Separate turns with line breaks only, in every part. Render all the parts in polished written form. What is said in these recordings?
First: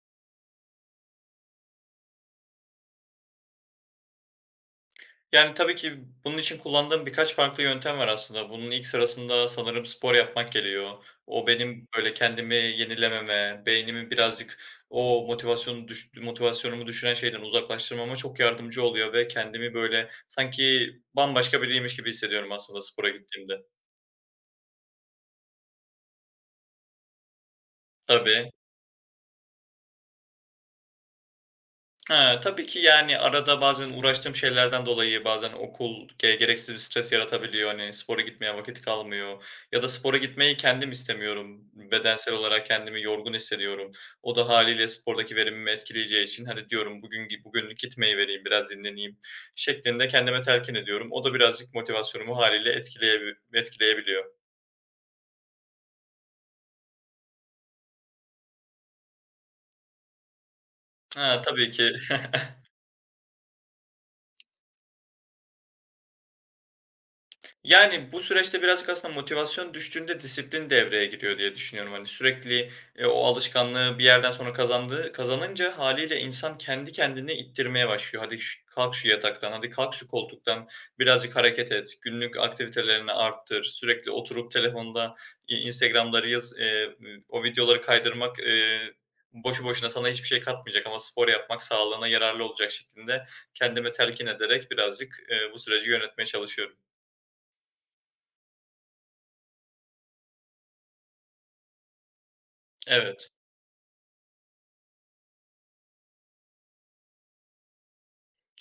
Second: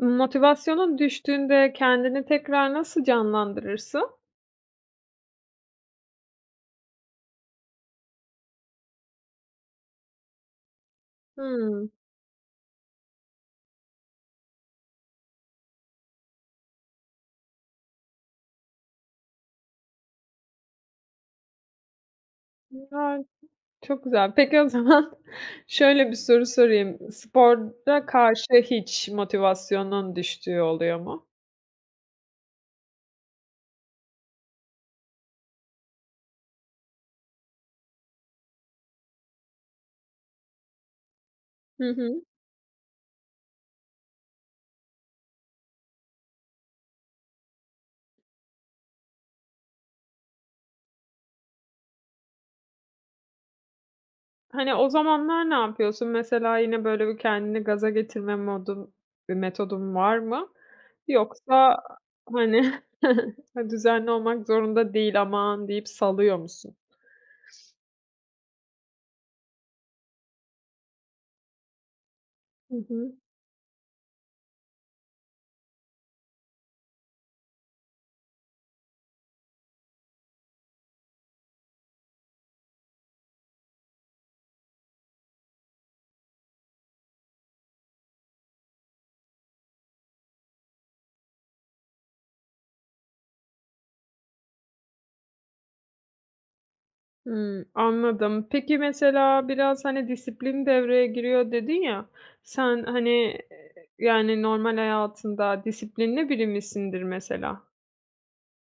Motivasyonun düştüğünde kendini tekrar nasıl canlandırırsın?
Yani, tabii ki bunun için kullandığım birkaç farklı yöntem var aslında. Bunun ilk sırasında sanırım spor yapmak geliyor. O benim,
Hımm.
böyle, kendimi yenilememe, beynimi birazcık o motivasyonu motivasyonumu düşüren şeyden uzaklaştırmama çok yardımcı oluyor ve kendimi, böyle, sanki bambaşka biriymiş gibi hissediyorum aslında spora
Ya,
gittiğimde.
çok güzel. Peki o zaman şöyle bir soru sorayım. Spora karşı
Tabii.
hiç motivasyonun düştüğü oluyor mu?
He, tabii ki, yani, arada bazen uğraştığım şeylerden dolayı bazen okul gereksiz bir stres yaratabiliyor. Hani, spora gitmeye vakit kalmıyor ya da spora gitmeyi kendim istemiyorum.
Hı hı.
Bedensel olarak kendimi yorgun hissediyorum. O da hâliyle spordaki verimimi etkileyeceği için, hani, diyorum bugünlük gitmeyi vereyim, biraz dinleneyim şeklinde kendime telkin ediyorum. O da birazcık motivasyonumu hâliyle etkileyebiliyor.
Hani, o zamanlar ne yapıyorsun? Mesela yine böyle bir kendini gaza getirme modun, bir metodun var mı?
He, tabii
Yoksa,
ki.
hani, düzenli olmak zorunda değil, "Aman!" deyip salıyor musun?
Yani, bu süreçte birazcık aslında motivasyon düştüğünde disiplin devreye giriyor diye düşünüyorum. Hani, sürekli,
Hı hı.
o alışkanlığı bir yerden sonra kazanınca haliyle insan kendi kendini ittirmeye başlıyor. "Hadi kalk şu yataktan, hadi kalk şu koltuktan, birazcık hareket et, günlük aktivitelerini arttır." Sürekli oturup telefonda Instagram'da reels, o videoları kaydırmak, boşu boşuna sana hiçbir şey katmayacak ama spor yapmak sağlığına yararlı olacak şeklinde kendime telkin ederek birazcık, bu süreci yönetmeye çalışıyorum.
Hımm, anladım. Peki, mesela biraz, hani, "Disiplin devreye giriyor." dedin ya, sen, hani,
Evet.
eee, yani, normal hayatında disiplinli biri misindir mesela?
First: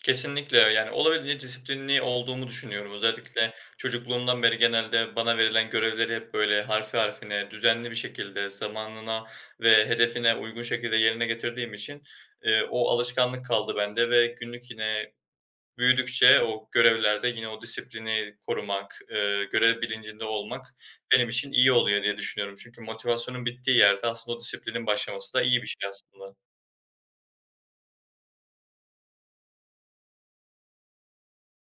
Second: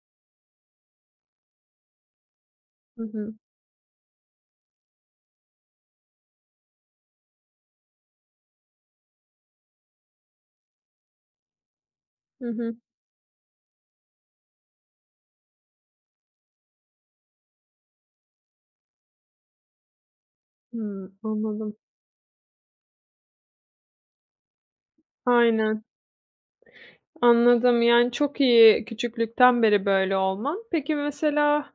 Kesinlikle, yani, olabildiğince disiplinli olduğumu düşünüyorum.
Hı hı.
Özellikle çocukluğumdan beri genelde bana verilen görevleri hep, böyle, harfi harfine, düzenli bir şekilde, zamanına ve hedefine uygun şekilde yerine getirdiğim için,
Hı hı.
o alışkanlık kaldı bende ve günlük yine büyüdükçe o görevlerde yine o disiplini korumak, görev bilincinde olmak
Hımm,
benim için iyi
anladım.
oluyor diye düşünüyorum. Çünkü motivasyonun bittiği yerde aslında o disiplinin başlaması da iyi bir
Aynen.
şey aslında.
Anladım. Yani, çok iyi küçüklükten beri böyle olman. Peki, mesela,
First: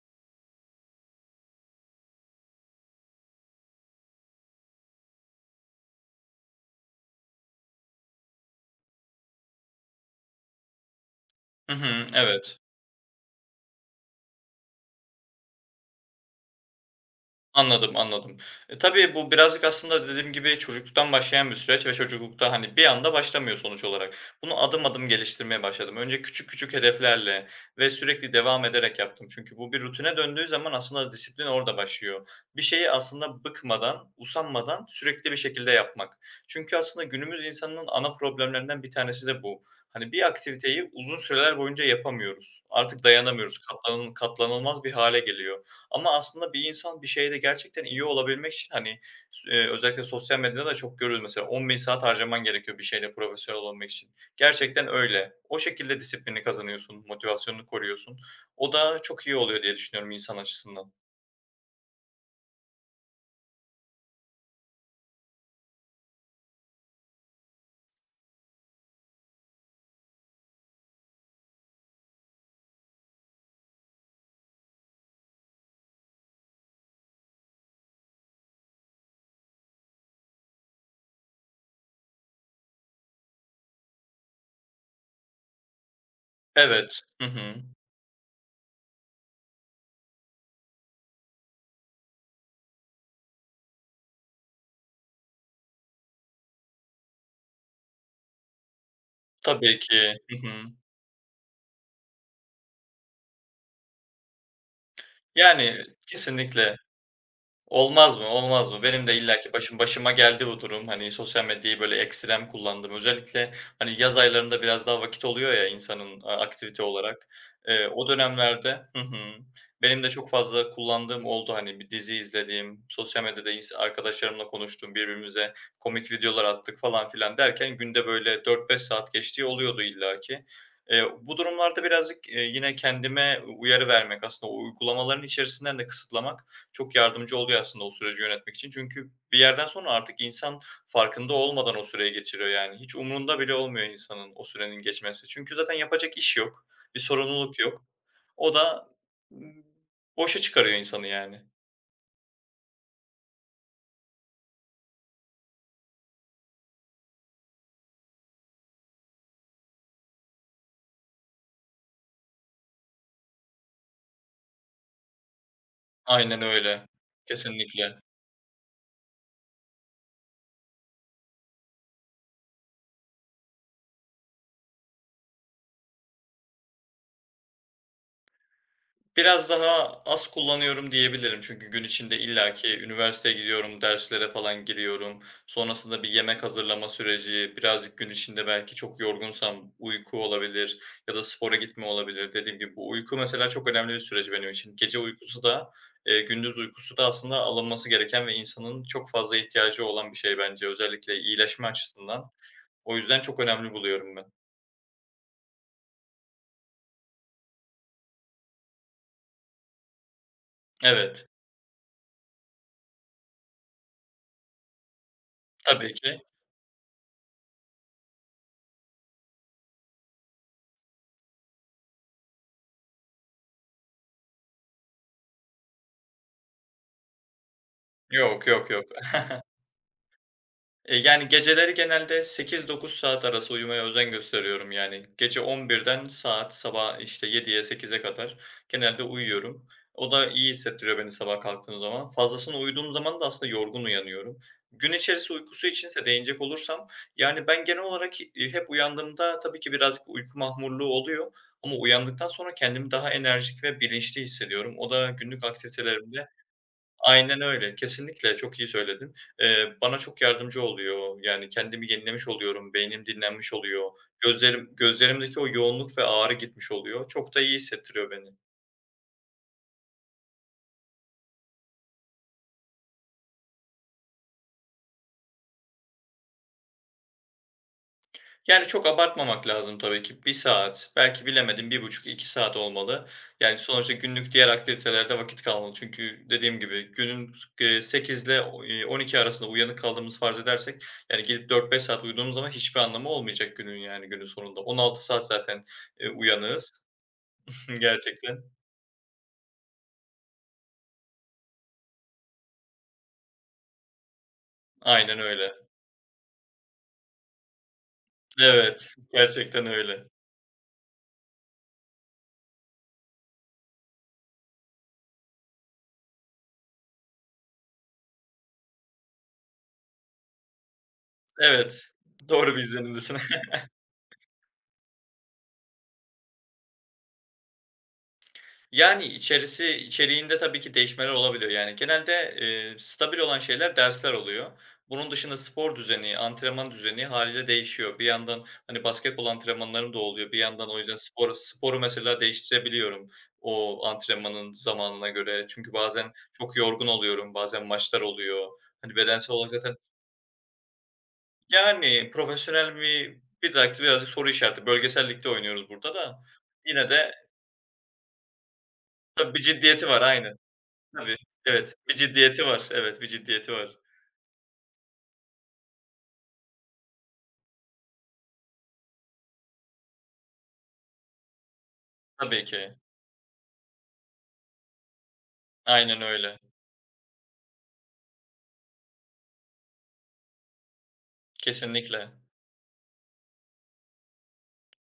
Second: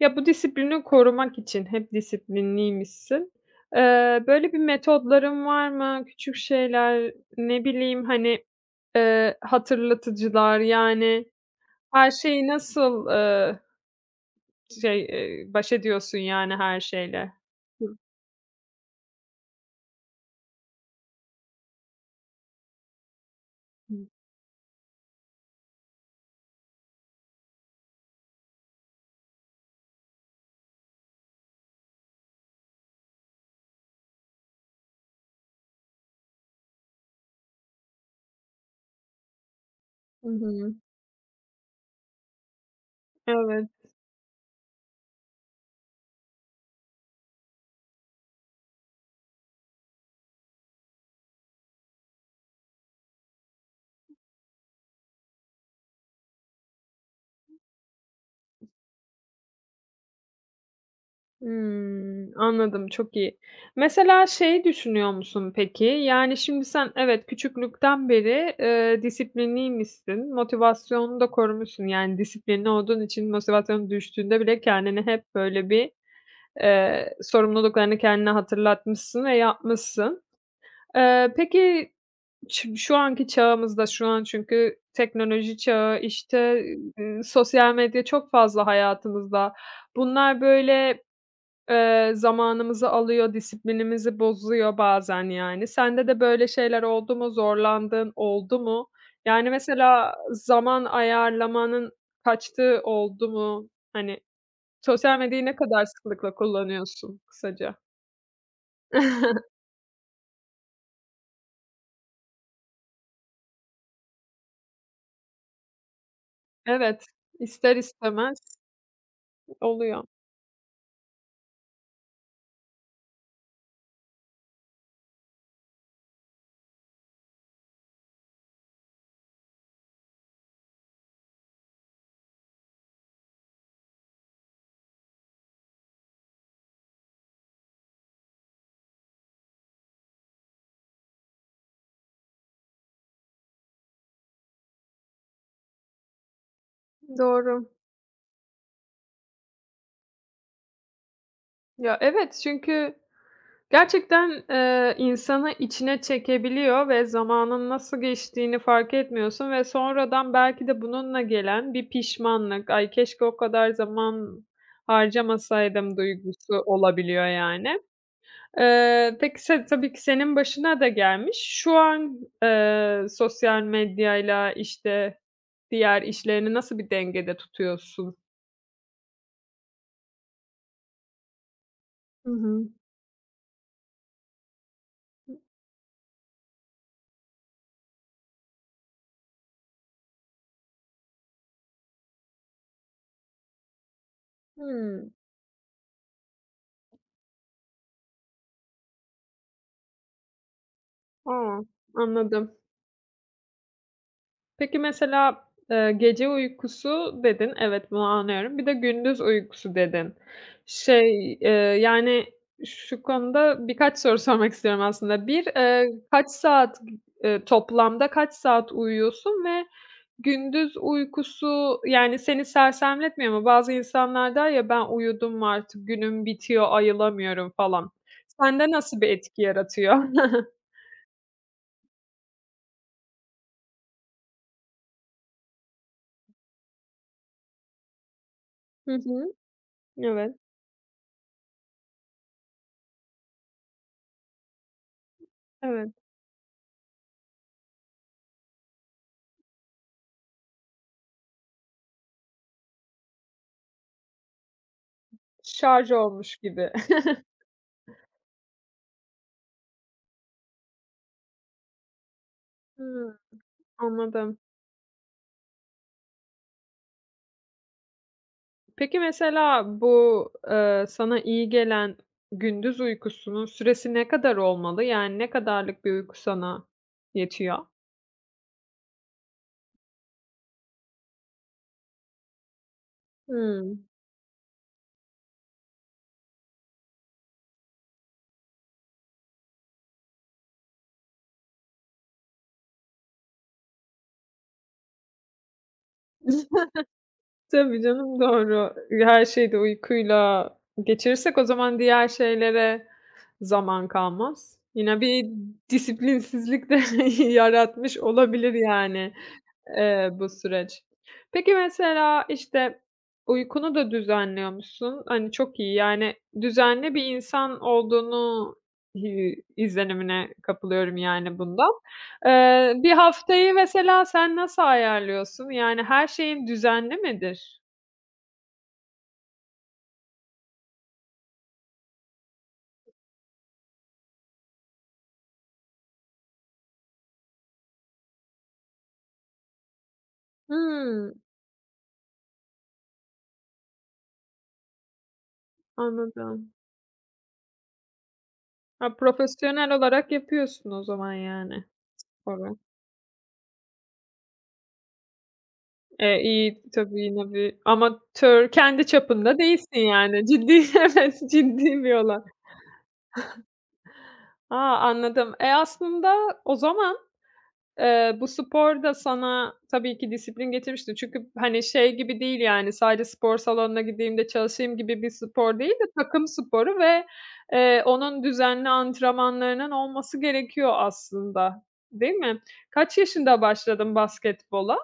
ya, bu disiplini korumak için hep disiplinliymişsin. Böyle bir metodların var mı? Küçük şeyler, ne bileyim, hani, hatırlatıcılar, yani,
Hı hı,
her şeyi
evet.
nasıl, şey, baş ediyorsun, yani, her şeyle? Hı.
Anladım, anladım. E, tabii bu birazcık aslında dediğim gibi çocukluktan başlayan bir süreç ve çocuklukta, hani, bir anda başlamıyor sonuç
Hı
olarak. Bunu adım adım geliştirmeye başladım. Önce küçük küçük hedeflerle ve sürekli devam ederek yaptım. Çünkü bu bir rutine döndüğü zaman aslında disiplin orada başlıyor. Bir şeyi aslında bıkmadan, usanmadan sürekli bir şekilde yapmak. Çünkü aslında günümüz insanının ana problemlerinden bir tanesi de bu. Hani, bir
hı. Hı.
aktiviteyi uzun süreler boyunca yapamıyoruz. Artık dayanamıyoruz.
Evet.
Katlanılmaz bir hale geliyor. Ama aslında bir insan bir şeyde gerçekten iyi olabilmek için, hani, s özellikle sosyal medyada da çok görüyoruz mesela 10.000 saat harcaman gerekiyor bir şeyde profesyonel olabilmek için. Gerçekten öyle. O şekilde disiplini kazanıyorsun, motivasyonunu koruyorsun. O da çok iyi oluyor diye düşünüyorum insan açısından.
Hımm, anladım, çok iyi. Mesela şeyi düşünüyor musun peki? Yani, şimdi sen evet, küçüklükten beri, disiplinliymişsin, motivasyonunu da korumuşsun. Yani, disiplinli olduğun için motivasyonun düştüğünde bile kendini hep böyle bir, sorumluluklarını kendine hatırlatmışsın ve yapmışsın. Peki, şu anki çağımızda, şu an çünkü teknoloji çağı, işte,
Evet. Hı hı.
sosyal medya çok fazla hayatımızda. Bunlar böyle zamanımızı alıyor, disiplinimizi bozuyor bazen yani. Sende de böyle şeyler oldu mu? Zorlandığın oldu mu? Yani,
Tabii
mesela
ki. Hı hı.
zaman ayarlamanın kaçtığı oldu mu? Hani, sosyal medyayı ne
Yani
kadar sıklıkla
kesinlikle.
kullanıyorsun kısaca?
Olmaz mı, olmaz mı? Benim de illaki başım başıma geldi bu durum. Hani, sosyal medyayı, böyle, ekstrem kullandım. Özellikle, hani, yaz aylarında biraz daha vakit oluyor ya insanın aktivite
Evet,
olarak.
ister
O
istemez
dönemlerde. Hı hı. Benim
oluyor.
de çok fazla kullandığım oldu. Hani, bir dizi izlediğim, sosyal medyada arkadaşlarımla konuştuğum, birbirimize komik videolar attık falan filan derken günde, böyle, 4-5 saat geçtiği oluyordu illaki. Bu durumlarda birazcık, yine kendime uyarı vermek, aslında o uygulamaların içerisinden de kısıtlamak çok yardımcı oluyor aslında o süreci yönetmek için. Çünkü bir yerden sonra artık insan farkında olmadan o süreyi geçiriyor yani. Hiç umrunda bile olmuyor insanın o sürenin geçmesi. Çünkü zaten yapacak iş yok, bir sorumluluk
Doğru.
yok. O da, boşa çıkarıyor insanı yani.
Ya, evet çünkü gerçekten, insanı içine çekebiliyor ve zamanın nasıl geçtiğini fark etmiyorsun ve sonradan belki de bununla gelen bir pişmanlık, "Ay, keşke o kadar zaman harcamasaydım."
Aynen
duygusu
öyle.
olabiliyor yani.
Kesinlikle.
Peki tabii ki senin başına da gelmiş. Şu an, sosyal medyayla, işte, diğer işlerini nasıl bir dengede tutuyorsun?
Biraz daha az kullanıyorum diyebilirim. Çünkü gün içinde
Hı hı.
illaki üniversiteye gidiyorum, derslere falan giriyorum. Sonrasında bir yemek hazırlama süreci, birazcık gün içinde belki çok yorgunsam uyku olabilir ya da spora gitme olabilir. Dediğim gibi bu uyku mesela çok önemli bir süreç benim için. Gece
Hımm.
uykusu da, gündüz uykusu da aslında alınması gereken ve insanın çok fazla ihtiyacı olan bir şey bence özellikle
A!
iyileşme açısından.
Anladım.
O yüzden çok önemli buluyorum ben.
Peki, mesela, "gece uykusu" dedin. Evet, bunu anlıyorum. Bir de "gündüz uykusu" dedin.
Evet,
Şey, yani, şu konuda birkaç soru sormak istiyorum aslında. Bir
tabii ki.
kaç saat, toplamda kaç saat uyuyorsun ve gündüz uykusu, yani, seni sersemletmiyor mu? Bazı insanlar der ya, "Ben uyudum artık, günüm bitiyor, ayılamıyorum." falan.
Yok,
Sende
yok, yok.
nasıl bir etki yaratıyor?
Yani geceleri genelde 8-9 saat arası uyumaya özen gösteriyorum yani. Gece 11'den saat sabah, işte, 7'ye 8'e kadar
Hı
genelde
hı.
uyuyorum. O da
Evet,
iyi hissettiriyor beni sabah kalktığım zaman. Fazlasını uyuduğum zaman da aslında yorgun uyanıyorum. Gün içerisi uykusu
evet.
içinse değinecek olursam, yani, ben genel olarak, hep uyandığımda tabii ki birazcık uyku mahmurluğu oluyor ama uyandıktan sonra kendimi daha enerjik ve bilinçli hissediyorum. O da günlük
Şarj
aktivitelerimde.
olmuş gibi.
Aynen öyle. Kesinlikle, çok iyi söyledin. Bana çok yardımcı oluyor. Yani kendimi yenilemiş oluyorum, beynim
Hıı.
dinlenmiş oluyor,
Anladım.
gözlerimdeki o yoğunluk ve ağrı gitmiş oluyor. Çok da iyi hissettiriyor beni.
Peki, mesela bu, sana iyi gelen gündüz uykusunun süresi ne kadar olmalı? Yani ne kadarlık bir uyku sana yetiyor?
Yani, çok abartmamak lazım tabii ki. Bir saat, belki bilemedim bir buçuk iki saat olmalı. Yani,
Hımm.
sonuçta günlük diğer aktivitelerde vakit kalmalı. Çünkü dediğim gibi günün, 8'le o 12 arasında uyanık kaldığımızı farz edersek, yani, gidip 4-5 saat uyuduğumuz zaman hiçbir anlamı olmayacak günün, yani, günün sonunda. 16 saat zaten, uyanığız
Tabii canım,
gerçekten.
doğru. Her şeyi de uykuyla geçirirsek o zaman diğer şeylere zaman kalmaz. Yine
Aynen
bir
öyle.
disiplinsizlik de yaratmış olabilir
Evet,
yani.
gerçekten öyle.
Bu süreç. Peki, mesela, işte, uykunu da düzenliyormuşsun. Hani, çok iyi. Yani, düzenli bir insan olduğunu izlenimine kapılıyorum, yani, bundan.
Evet, doğru bir
Bir
izlenimdesin.
haftayı mesela sen nasıl ayarlıyorsun? Yani, her şeyin düzenli midir?
Yani, içeriğinde tabii ki değişmeler olabiliyor. Yani, genelde, stabil olan şeyler dersler oluyor. Bunun dışında spor düzeni, antrenman düzeni hâliyle değişiyor. Bir yandan, hani, basketbol antrenmanlarım da oluyor. Bir yandan o yüzden
Hımm,
sporu mesela değiştirebiliyorum o antrenmanın zamanına göre. Çünkü bazen
anladım.
çok yorgun oluyorum, bazen maçlar oluyor.
Ha,
Hani, bedensel olarak
profesyonel
zaten.
olarak yapıyorsun o zaman, yani.
Yani,
Doğru.
profesyonel mi bir dakika birazcık soru işareti. Bölgesel ligde oynuyoruz burada
E,
da.
iyi,
Yine
tabii
de
yine bir amatör, kendi
tabii
çapında
bir
değilsin,
ciddiyeti var.
yani.
Aynı.
Ciddi,
Tabii,
evet,
evet.
ciddi bir
Bir
olay.
ciddiyeti var. Evet, bir ciddiyeti var.
A, anladım. E, aslında o zaman, bu spor da sana tabii ki disiplin getirmiştir. Çünkü, hani, şey gibi değil,
Tabii
yani,
ki.
sadece spor salonuna gideyim de çalışayım gibi bir spor değil de
Aynen
takım
öyle.
sporu ve, onun düzenli antrenmanlarının olması gerekiyor aslında,
Kesinlikle.
değil mi? Kaç yaşında başladın basketbola?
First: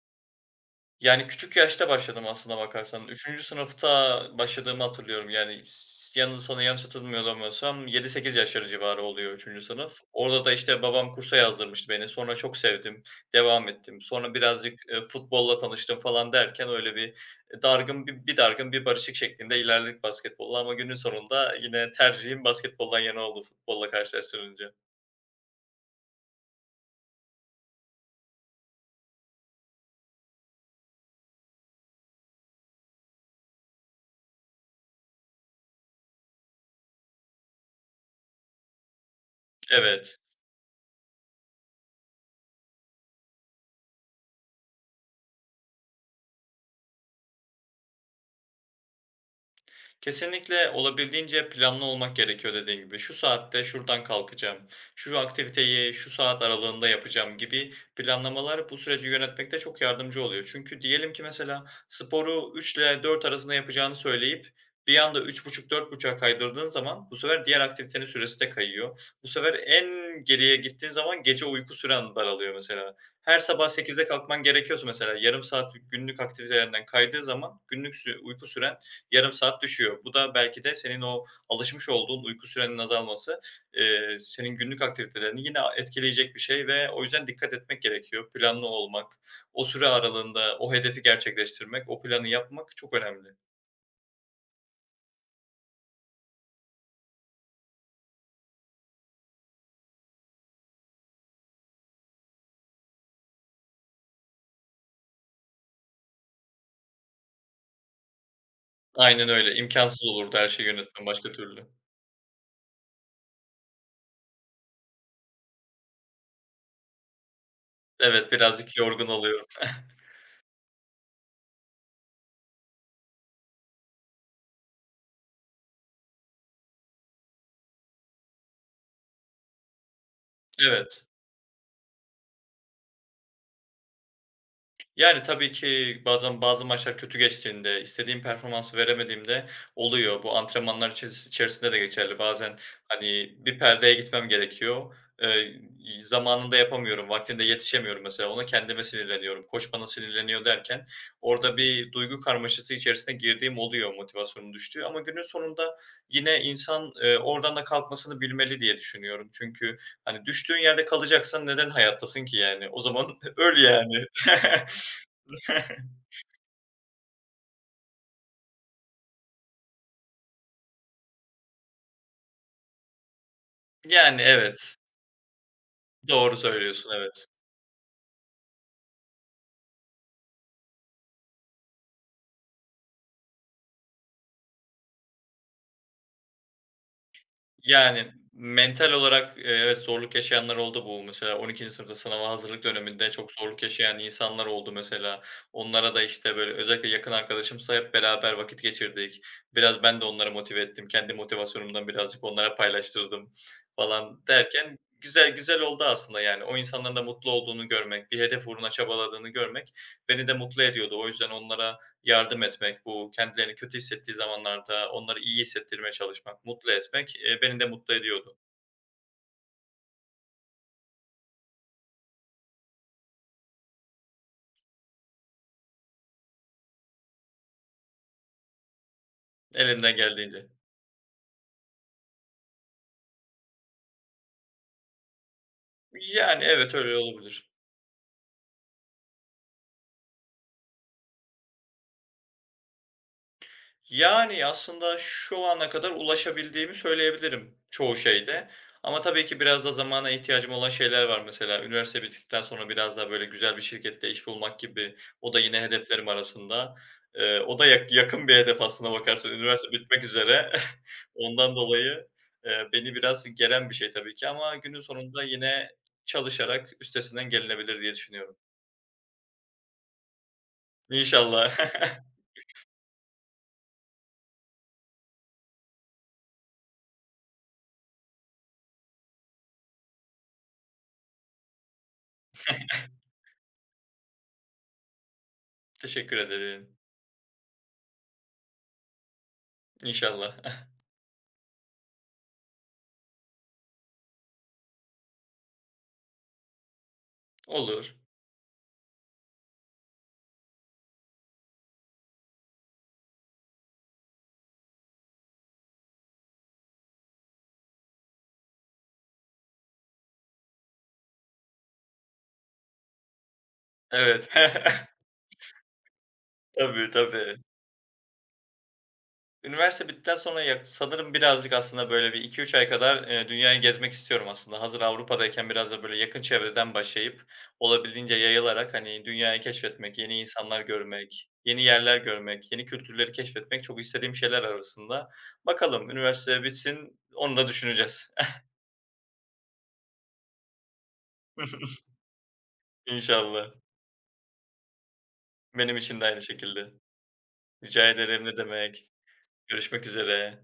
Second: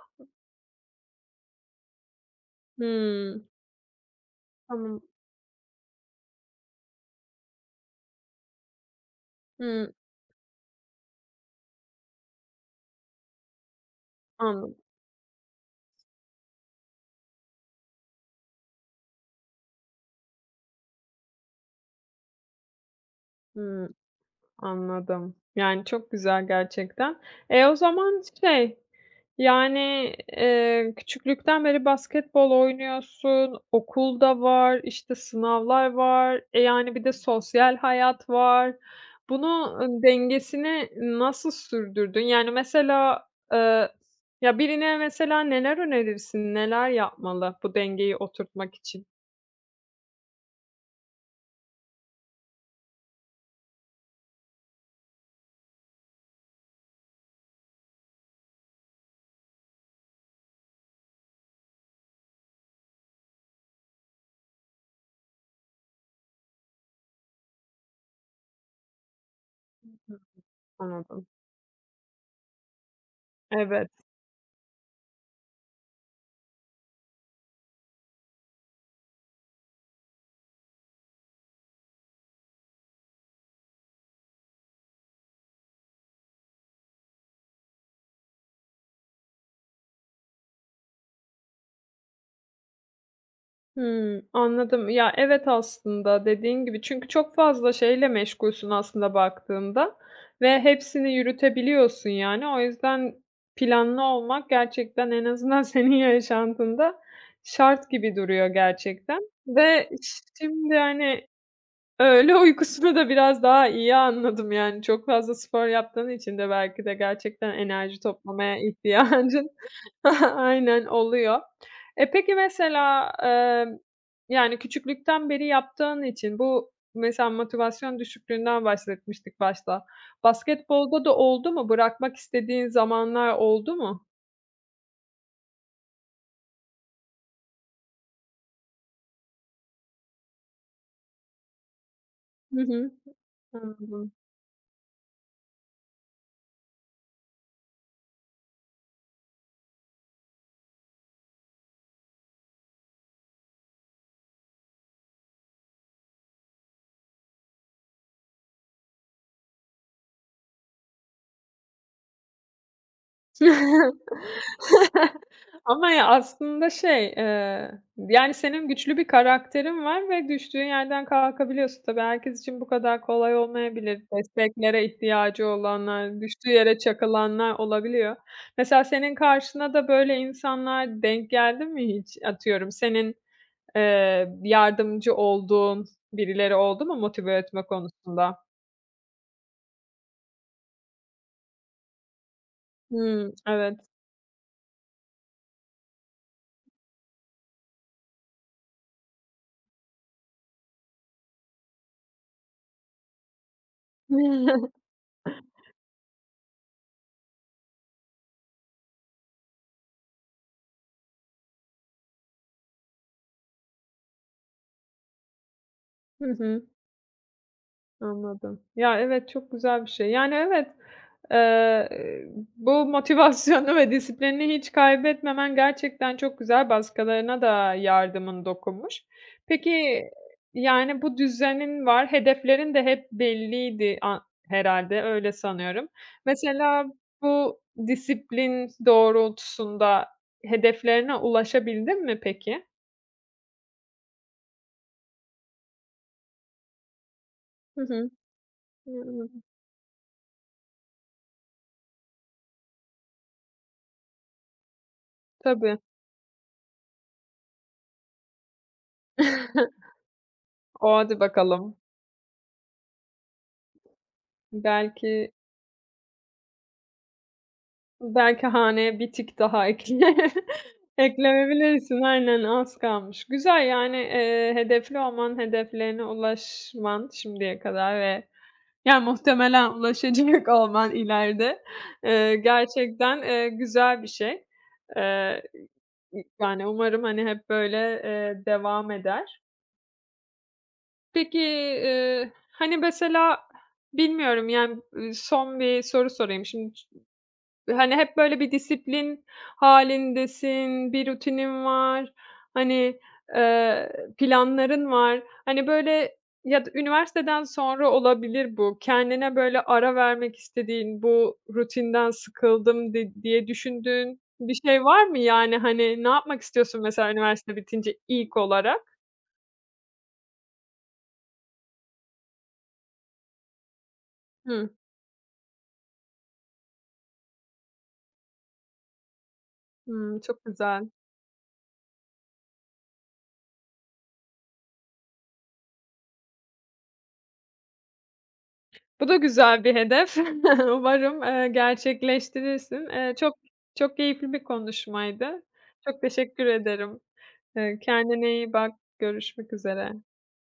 Yani küçük yaşta başladım aslına bakarsan.
Hımm,
Üçüncü sınıfta başladığımı
tamam.
hatırlıyorum. Yani sana yanlış hatırlamıyorsam 7-8 yaşları civarı oluyor üçüncü
Hımm,
sınıf. Orada da, işte, babam kursa yazdırmıştı beni. Sonra çok sevdim, devam ettim. Sonra
anladım.
birazcık, futbolla tanıştım falan derken öyle bir, dargın bi bir dargın bir barışık şeklinde ilerledik basketbolla ama günün sonunda yine tercihim basketboldan yana oldu
Hımm.
futbolla karşılaştırınca.
Anladım. Yani, çok güzel gerçekten. E, o zaman şey, yani, küçüklükten beri basketbol oynuyorsun, okulda var, işte, sınavlar var, e, yani, bir de sosyal hayat var. Bunu
Evet.
dengesini nasıl sürdürdün? Yani, mesela, eee, ya, birine mesela neler önerirsin? Neler yapmalı bu dengeyi oturtmak için?
Kesinlikle olabildiğince planlı olmak gerekiyor dediğin gibi. Şu saatte şuradan kalkacağım, şu aktiviteyi şu saat aralığında yapacağım gibi planlamalar bu süreci yönetmekte çok yardımcı oluyor. Çünkü diyelim ki mesela sporu 3 ile 4 arasında yapacağını söyleyip bir anda üç buçuk dört 4.30'a kaydırdığın zaman bu sefer diğer aktivitenin süresi de kayıyor. Bu sefer en geriye gittiğin zaman
Anladım.
gece uyku süren daralıyor mesela. Her sabah
Evet.
sekizde kalkman gerekiyorsa mesela yarım saat günlük aktivitelerinden kaydığı zaman günlük uyku süren yarım saat düşüyor. Bu da belki de senin o alışmış olduğun uyku sürenin azalması, senin günlük aktivitelerini yine etkileyecek bir şey ve o yüzden dikkat etmek gerekiyor. Planlı olmak, o süre aralığında o hedefi gerçekleştirmek, o planı yapmak çok önemli.
Hımm, anladım. Ya, evet aslında dediğin gibi çünkü çok fazla şeyle meşgulsün aslında baktığında ve hepsini yürütebiliyorsun, yani. O yüzden planlı olmak gerçekten en azından senin yaşantında şart gibi duruyor gerçekten
Aynen öyle,
ve
imkânsız olurdu her şeyi
şimdi,
yönetmen
hani,
başka türlü.
öğle uykusunu da biraz daha iyi anladım, yani, çok fazla spor yaptığın için de belki de gerçekten enerji
Evet,
toplamaya
birazcık yorgun oluyorum.
ihtiyacın aynen, oluyor. E, peki mesela, yani, küçüklükten beri yaptığın için bu mesela motivasyon düşüklüğünden bahsetmiştik başta.
Evet.
Basketbolda da oldu mu? Bırakmak istediğin zamanlar oldu mu?
Yani, tabii ki bazen bazı maçlar kötü geçtiğinde, istediğim performansı veremediğimde oluyor. Bu antrenmanlar içerisinde de geçerli. Bazen,
Hı hı.
hani, bir perdeye
Anladım.
gitmem gerekiyor. Eee, Zamanında yapamıyorum, vaktinde yetişemiyorum mesela. Ona kendime sinirleniyorum. Koç bana sinirleniyor derken orada bir duygu karmaşası içerisine girdiğim oluyor, motivasyonum düştüğü ama günün sonunda yine insan, oradan da kalkmasını bilmeli diye düşünüyorum. Çünkü, hani, düştüğün yerde kalacaksan neden hayattasın ki yani? O zaman öl yani.
Ama ya, aslında şey, yani, senin güçlü bir karakterin var ve düştüğün yerden kalkabiliyorsun. Tabii herkes için bu kadar kolay olmayabilir.
Yani, evet.
Desteklere ihtiyacı olanlar,
Doğru
düştüğü yere
söylüyorsun, evet.
çakılanlar olabiliyor. Mesela senin karşına da böyle insanlar denk geldi mi hiç? Atıyorum senin, yardımcı olduğun birileri oldu mu motive etme
Yani,
konusunda?
mental olarak, evet, zorluk yaşayanlar oldu bu. Mesela 12. sınıfta sınava hazırlık döneminde
Hımm,
çok zorluk
evet.
yaşayan insanlar oldu mesela. Onlara da, işte, böyle, özellikle yakın arkadaşımsa hep beraber vakit geçirdik. Biraz ben de onları motive ettim. Kendi motivasyonumdan birazcık onlara paylaştırdım falan derken güzel güzel oldu aslında, yani. O insanların da mutlu olduğunu görmek, bir hedef uğruna çabaladığını görmek beni de mutlu ediyordu. O yüzden onlara yardım etmek, bu kendilerini kötü hissettiği zamanlarda onları iyi hissettirmeye
Hı
çalışmak,
hı.
mutlu etmek, beni de mutlu ediyordu
Anladım. Ya, evet, çok güzel bir şey. Yani, evet, eee, bu motivasyonu ve disiplinini hiç kaybetmemen gerçekten çok güzel. Başkalarına da yardımın dokunmuş. Peki,
elimden geldiğince.
yani, bu düzenin var, hedeflerin de hep belliydi herhalde. Öyle sanıyorum.
Yani evet,
Mesela
öyle olabilir.
bu disiplin doğrultusunda hedeflerine ulaşabildin mi peki?
Yani, aslında şu ana kadar ulaşabildiğimi söyleyebilirim
Hı
çoğu
hı.
şeyde ama tabii ki
Anladım.
biraz da zamana ihtiyacım olan şeyler var. Mesela üniversite bittikten sonra biraz daha, böyle, güzel bir şirkette iş bulmak gibi. O da yine
Tabii.
hedeflerim arasında. O da yakın bir hedef aslına bakarsan. Üniversite bitmek üzere.
O, hadi
Ondan
bakalım.
dolayı, beni biraz geren bir şey tabii ki ama günün sonunda
Belki
yine çalışarak üstesinden gelinebilir diye düşünüyorum.
Belki haneye bir tik daha ekle
İnşallah.
ekleyebilirsin. Aynen, az kalmış. Güzel, yani, hedefli olman, hedeflerine ulaşman şimdiye kadar ve yani muhtemelen ulaşacak olman ileride, gerçekten, güzel bir şey. Eee,
Teşekkür
yani
ederim.
umarım, hani, hep böyle, devam eder.
İnşallah.
Peki, hani, mesela bilmiyorum, yani, son bir soru sorayım. Şimdi hani,
Olur.
hep böyle bir disiplin halindesin, bir rutinin var, hani, eee, planların var. Hani, böyle ya da üniversiteden sonra olabilir bu. Kendine böyle ara vermek istediğin, bu rutinden sıkıldım diye düşündüğün
Evet.
bir şey var mı? Yani, hani, ne yapmak istiyorsun
Tabii,
mesela
tabii.
üniversite bitince ilk olarak?
Üniversite bittikten sonra sanırım birazcık aslında böyle bir iki üç ay kadar, dünyayı gezmek istiyorum aslında.
Hı.
Hazır Avrupa'dayken biraz da böyle yakın çevreden başlayıp olabildiğince yayılarak, hani, dünyayı keşfetmek,
Hımm,
yeni
çok
insanlar
güzel.
görmek, yeni yerler görmek, yeni kültürleri keşfetmek çok istediğim şeyler arasında. Bakalım üniversite bitsin, onu da düşüneceğiz.
Bu da güzel bir hedef. Umarım, gerçekleştirirsin.
İnşallah.
Çok keyifli bir konuşmaydı.
Benim
Çok
için de aynı
teşekkür
şekilde.
ederim.
Rica ederim,
Kendine
ne
iyi bak.
demek.
Görüşmek
Görüşmek
üzere.
üzere.